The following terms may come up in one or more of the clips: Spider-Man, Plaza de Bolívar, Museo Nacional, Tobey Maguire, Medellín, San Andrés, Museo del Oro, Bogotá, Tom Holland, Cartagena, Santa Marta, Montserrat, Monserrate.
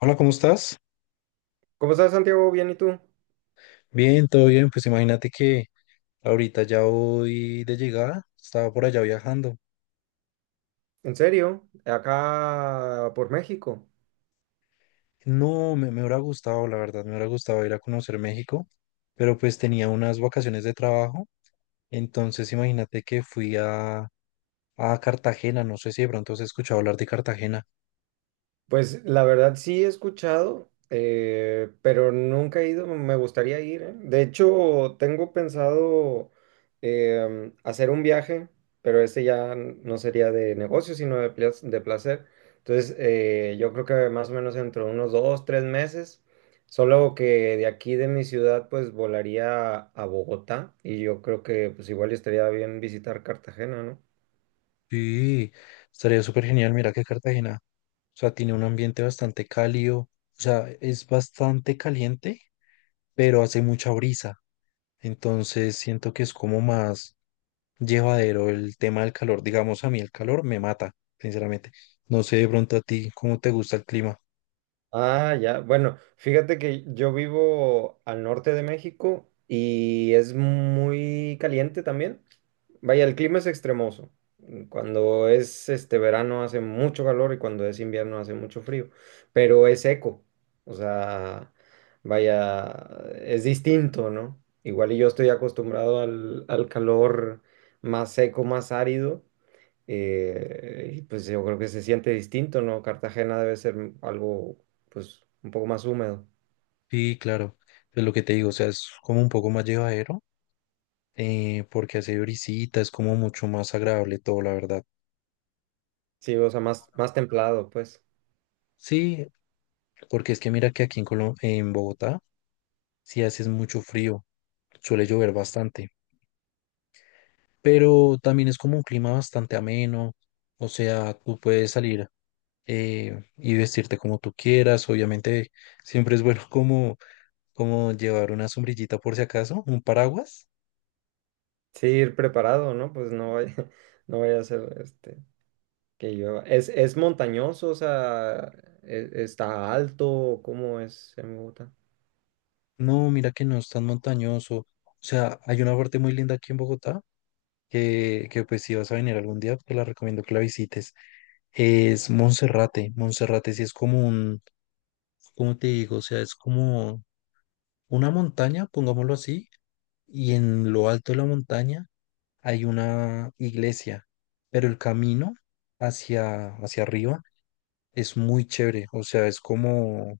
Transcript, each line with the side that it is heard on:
left: Hola, ¿cómo estás?
right: ¿Cómo estás, Santiago? Bien, ¿y tú?
left: Bien, todo bien. Pues imagínate que ahorita ya voy de llegada, estaba por allá viajando.
right: ¿En serio? Acá por México.
left: No, me hubiera gustado, la verdad, me hubiera gustado ir a conocer México, pero pues tenía unas vacaciones de trabajo. Entonces imagínate que a Cartagena, no sé si de pronto has escuchado hablar de Cartagena.
right: Pues la verdad sí he escuchado, pero nunca he ido, me gustaría ir, ¿eh? De hecho, tengo pensado hacer un viaje, pero este ya no sería de negocio, sino de, de placer. Entonces, yo creo que más o menos dentro de unos dos, tres meses, solo que de aquí de mi ciudad, pues volaría a Bogotá y yo creo que pues igual estaría bien visitar Cartagena, ¿no?
left: Sí, estaría súper genial, mira que Cartagena. O sea, tiene un ambiente bastante cálido. O sea, es bastante caliente, pero hace mucha brisa. Entonces siento que es como más llevadero el tema del calor. Digamos, a mí el calor me mata, sinceramente. No sé de pronto a ti cómo te gusta el clima.
right: Ah, ya. Bueno, fíjate que yo vivo al norte de México y es muy caliente también. Vaya, el clima es extremoso. Cuando es este verano hace mucho calor y cuando es invierno hace mucho frío, pero es seco. O sea, vaya, es distinto, ¿no? Igual y yo estoy acostumbrado al calor más seco, más árido. Y pues yo creo que se siente distinto, ¿no? Cartagena debe ser algo, pues, un poco más húmedo.
left: Sí, claro, es lo que te digo, o sea, es como un poco más llevadero, porque hace brisita, es como mucho más agradable todo, la verdad.
right: Sí, o sea, más templado, pues.
left: Sí, porque es que mira que aquí en Colo- en Bogotá, sí haces mucho frío, suele llover bastante, pero también es como un clima bastante ameno, o sea, tú puedes salir y vestirte como tú quieras, obviamente siempre es bueno como llevar una sombrillita por si acaso, un paraguas.
right: Sí, ir preparado, ¿no? Pues no vaya, no vaya a ser este, que yo es montañoso? O sea, ¿está alto? ¿Cómo es en Bogotá?
left: No, mira que no es tan montañoso. O sea, hay una parte muy linda aquí en Bogotá que pues si vas a venir algún día, te la recomiendo que la visites. Es Monserrate. Monserrate sí es como un, ¿cómo te digo? O sea, es como una montaña, pongámoslo así, y en lo alto de la montaña hay una iglesia, pero el camino hacia arriba es muy chévere. O sea, es como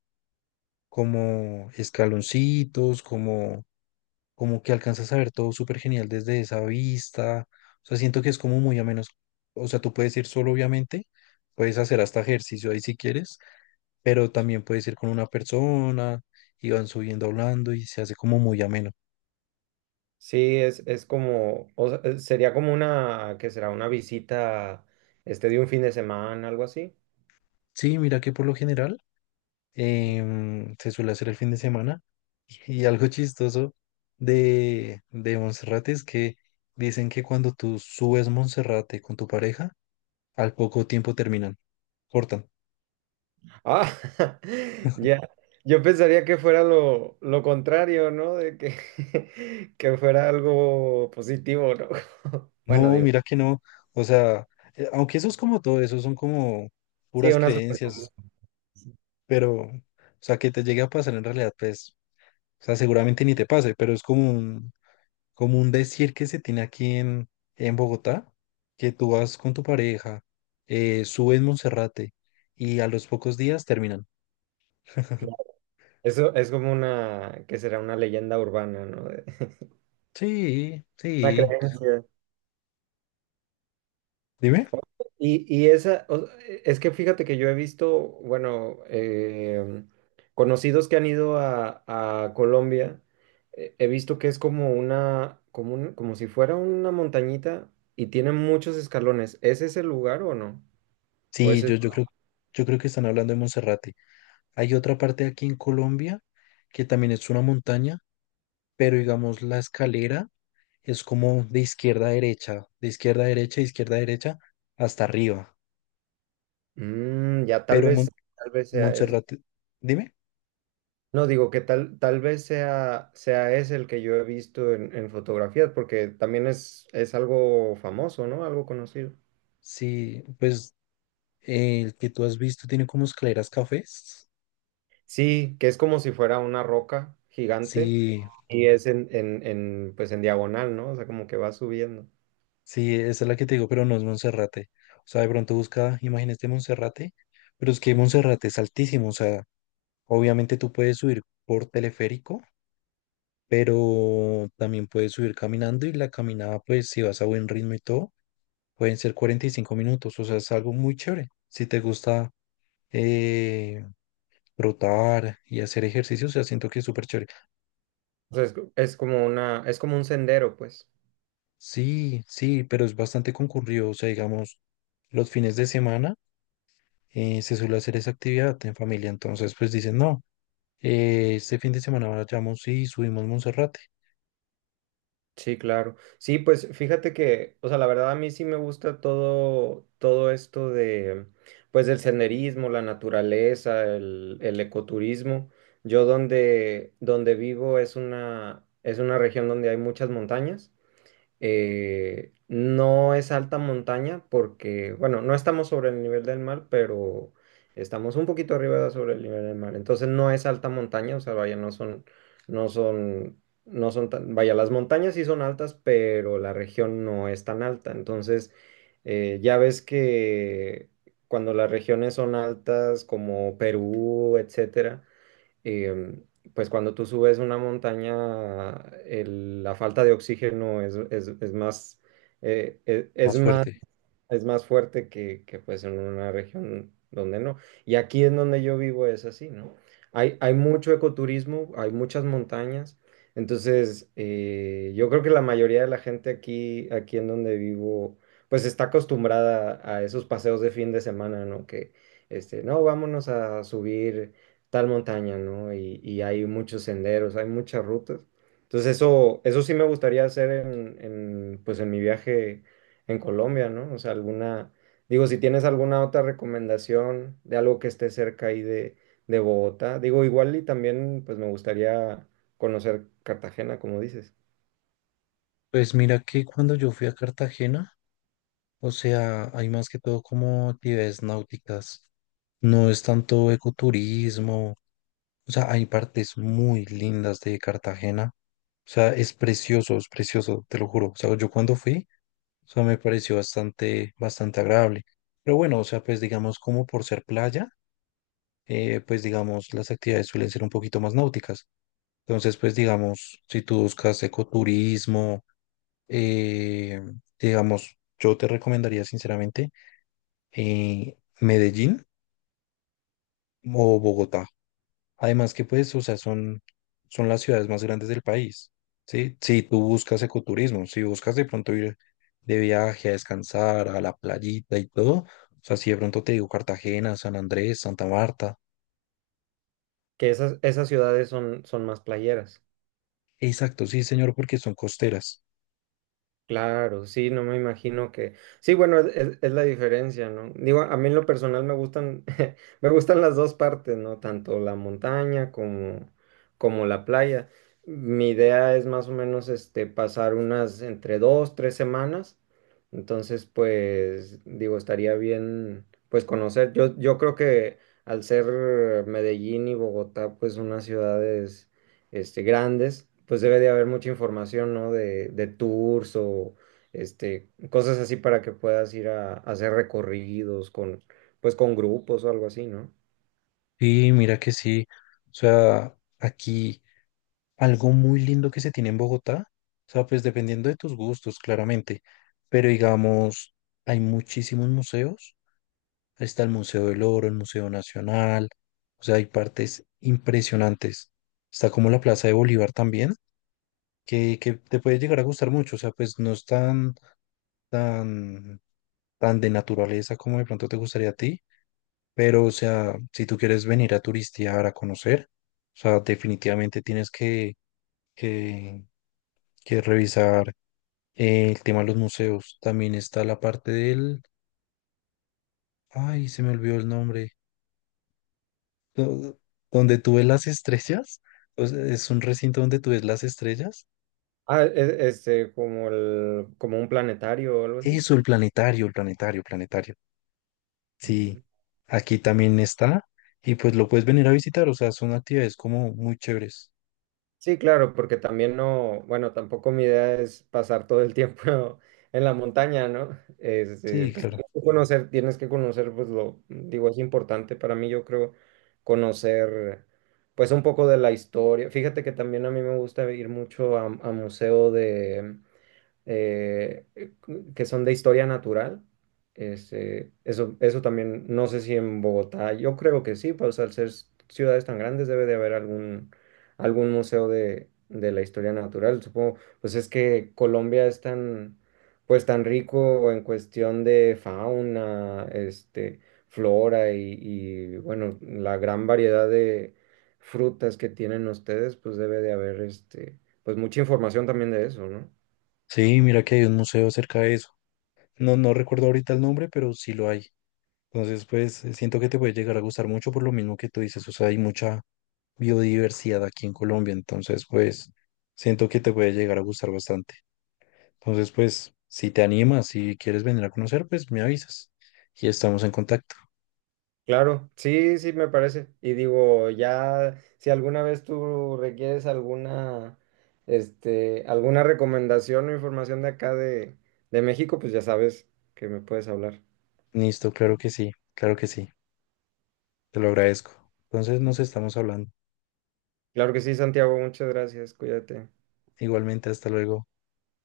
left: como escaloncitos, como, como que alcanzas a ver todo súper genial desde esa vista. O sea, siento que es como muy a menos. O sea, tú puedes ir solo, obviamente, puedes hacer hasta ejercicio ahí si quieres, pero también puedes ir con una persona y van subiendo hablando y se hace como muy ameno.
right: Sí, es como, o sea, sería como una, que será una visita, este, de un fin de semana, algo así.
left: Sí, mira que por lo general se suele hacer el fin de semana y algo chistoso de Monserrate es que dicen que cuando tú subes Monserrate con tu pareja, al poco tiempo terminan, cortan.
right: Ah, ya. Yo pensaría que fuera lo contrario, ¿no? De que, que fuera algo positivo, ¿no? Bueno,
left: No,
right: digo,
left: mira que no. O sea, aunque eso es como todo, eso son como
right: sí,
left: puras
right: una super.
left: creencias, pero, o sea, que te llegue a pasar en realidad, pues, o sea, seguramente ni te pase, pero es como un decir que se tiene aquí en Bogotá, que tú vas con tu pareja, subes Monserrate y a los pocos días terminan.
right: Eso es como una, que será una leyenda urbana, ¿no? De-
left: Sí,
right: una
left: sí.
right: creencia.
left: Dime.
right: Y esa, o- es que fíjate que yo he visto, bueno, conocidos que han ido a Colombia, he visto que es como una, como como si fuera una montañita y tiene muchos escalones. ¿Es ese el lugar o no? ¿O
left: Sí,
right: es ese-
left: yo creo que están hablando de Monserrate. Hay otra parte aquí en Colombia que también es una montaña, pero digamos la escalera es como de izquierda a derecha, de izquierda a derecha, de izquierda a derecha, hasta arriba.
right: Mm, ya
left: Pero Mon-
right: tal vez sea ese.
left: Montserrat, dime,
right: No, digo que tal vez sea, sea ese el que yo he visto en fotografías, porque también es algo famoso, ¿no? Algo conocido.
left: si pues el que tú has visto tiene como escaleras cafés.
right: Sí, que es como si fuera una roca gigante
left: Sí,
right: y es en, pues en diagonal, ¿no? O sea, como que va subiendo.
left: sí, esa es la que te digo, pero no es Monserrate. O sea, de pronto busca imágenes de Monserrate, pero es que Monserrate es altísimo, o sea, obviamente tú puedes subir por teleférico pero también puedes subir caminando y la caminada, pues si vas a buen ritmo y todo, pueden ser 45 minutos, o sea, es algo muy chévere. Si te gusta eh, trotar y hacer ejercicio, o sea, siento que es súper chévere.
right: O sea, es como una, es como un sendero, pues.
left: Sí, sí, pero es bastante concurrido, o sea, digamos, los fines de semana se suele hacer esa actividad en familia, entonces pues dicen, no, este fin de semana vayamos y subimos Monserrate,
right: Sí, claro. Sí, pues fíjate que, o sea, la verdad a mí sí me gusta todo esto de, pues del senderismo, la naturaleza, el ecoturismo. Yo donde vivo es una región donde hay muchas montañas. No es alta montaña porque, bueno, no estamos sobre el nivel del mar, pero estamos un poquito arriba de sobre el nivel del mar. Entonces no es alta montaña, o sea, vaya, no son, no son tan, vaya, las montañas sí son altas, pero la región no es tan alta. Entonces, ya ves que cuando las regiones son altas, como Perú, etcétera, eh, pues cuando tú subes una montaña, la falta de oxígeno es, es más, es
left: más
right: más
left: fuerte.
right: es más fuerte que, pues en una región donde no. Y aquí en donde yo vivo es así, ¿no? Hay mucho ecoturismo, hay muchas montañas, entonces yo creo que la mayoría de la gente aquí en donde vivo, pues está acostumbrada a esos paseos de fin de semana, ¿no? Que, este, no, vámonos a subir tal montaña, ¿no? Y hay muchos senderos, hay muchas rutas. Entonces eso sí me gustaría hacer pues en mi viaje en Colombia, ¿no? O sea, alguna, digo, si tienes alguna otra recomendación de algo que esté cerca ahí de Bogotá, digo, igual y también, pues me gustaría conocer Cartagena, como dices,
left: Pues mira que cuando yo fui a Cartagena, o sea, hay más que todo como actividades náuticas. No es tanto ecoturismo. O sea, hay partes muy lindas de Cartagena. O sea, es precioso, te lo juro. O sea, yo cuando fui, o sea, me pareció bastante, bastante agradable. Pero bueno, o sea, pues digamos como por ser playa, pues digamos las actividades suelen ser un poquito más náuticas. Entonces, pues digamos, si tú buscas ecoturismo, eh, digamos, yo te recomendaría sinceramente Medellín o Bogotá. Además que pues, o sea, son las ciudades más grandes del país, ¿sí? Si tú buscas ecoturismo, si buscas de pronto ir de viaje a descansar a la playita y todo, o sea, si de pronto te digo Cartagena, San Andrés, Santa Marta.
right: que esas, esas ciudades son, son más playeras.
left: Exacto, sí, señor, porque son costeras.
right: Claro, sí, no me imagino que. Sí, bueno, es, es la diferencia, ¿no? Digo, a mí en lo personal me gustan, me gustan las dos partes, ¿no? Tanto la montaña como, como la playa. Mi idea es más o menos este, pasar unas entre dos, tres semanas. Entonces, pues, digo, estaría bien, pues, conocer. Yo creo que al ser Medellín y Bogotá, pues, unas ciudades este, grandes, pues debe de haber mucha información, ¿no? De tours o este, cosas así para que puedas ir a hacer recorridos con, pues con grupos o algo así, ¿no?
left: Y mira que sí, o sea, aquí algo muy lindo que se tiene en Bogotá, o sea, pues dependiendo de tus gustos, claramente, pero digamos, hay muchísimos museos está el Museo del Oro, el Museo Nacional, o sea, hay partes impresionantes. Está como la Plaza de Bolívar también, que te puede llegar a gustar mucho, o sea, pues no es tan, tan, tan de naturaleza como de pronto te gustaría a ti, pero, o sea, si tú quieres venir a turistear, a conocer, o sea, definitivamente tienes que, que revisar el tema de los museos. También está la parte del, ay, se me olvidó el nombre do- donde tú ves las estrellas, o sea, es un recinto donde tú ves las estrellas.
right: Ah, este, como el, como un planetario o algo así.
left: Eso, el planetario, planetario. Sí, aquí también está y pues lo puedes venir a visitar, o sea, son actividades como muy chéveres.
right: Sí, claro, porque también no, bueno, tampoco mi idea es pasar todo el tiempo en la montaña, ¿no? Este,
left: Sí,
right: pues
left: claro.
right: tienes que conocer, pues lo, digo, es importante para mí, yo creo, conocer, pues un poco de la historia. Fíjate que también a mí me gusta ir mucho a museo eh, que son de historia natural. Este, eso también, no sé si en Bogotá, yo creo que sí, pues al ser ciudades tan grandes debe de haber algún, algún museo de la historia natural. Supongo, pues es que Colombia es tan, pues tan rico en cuestión de fauna, este, flora y bueno, la gran variedad de frutas que tienen ustedes, pues debe de haber este, pues mucha información también de eso, ¿no?
left: Sí, mira que hay un museo cerca de eso. No, no recuerdo ahorita el nombre, pero sí lo hay. Entonces, pues siento que te puede llegar a gustar mucho por lo mismo que tú dices, o sea, hay mucha biodiversidad aquí en Colombia, entonces, pues siento que te puede llegar a gustar bastante. Entonces, pues, si te animas, si quieres venir a conocer, pues me avisas y estamos en contacto.
right: Claro, sí, sí, me parece. Y digo, ya, si alguna vez tú requieres alguna, este, alguna recomendación o información de acá de México, pues ya sabes que me puedes hablar.
left: Listo, claro que sí, te lo agradezco. Entonces, nos estamos hablando.
right: Claro que sí, Santiago, muchas gracias, cuídate.
left: Igualmente, hasta luego.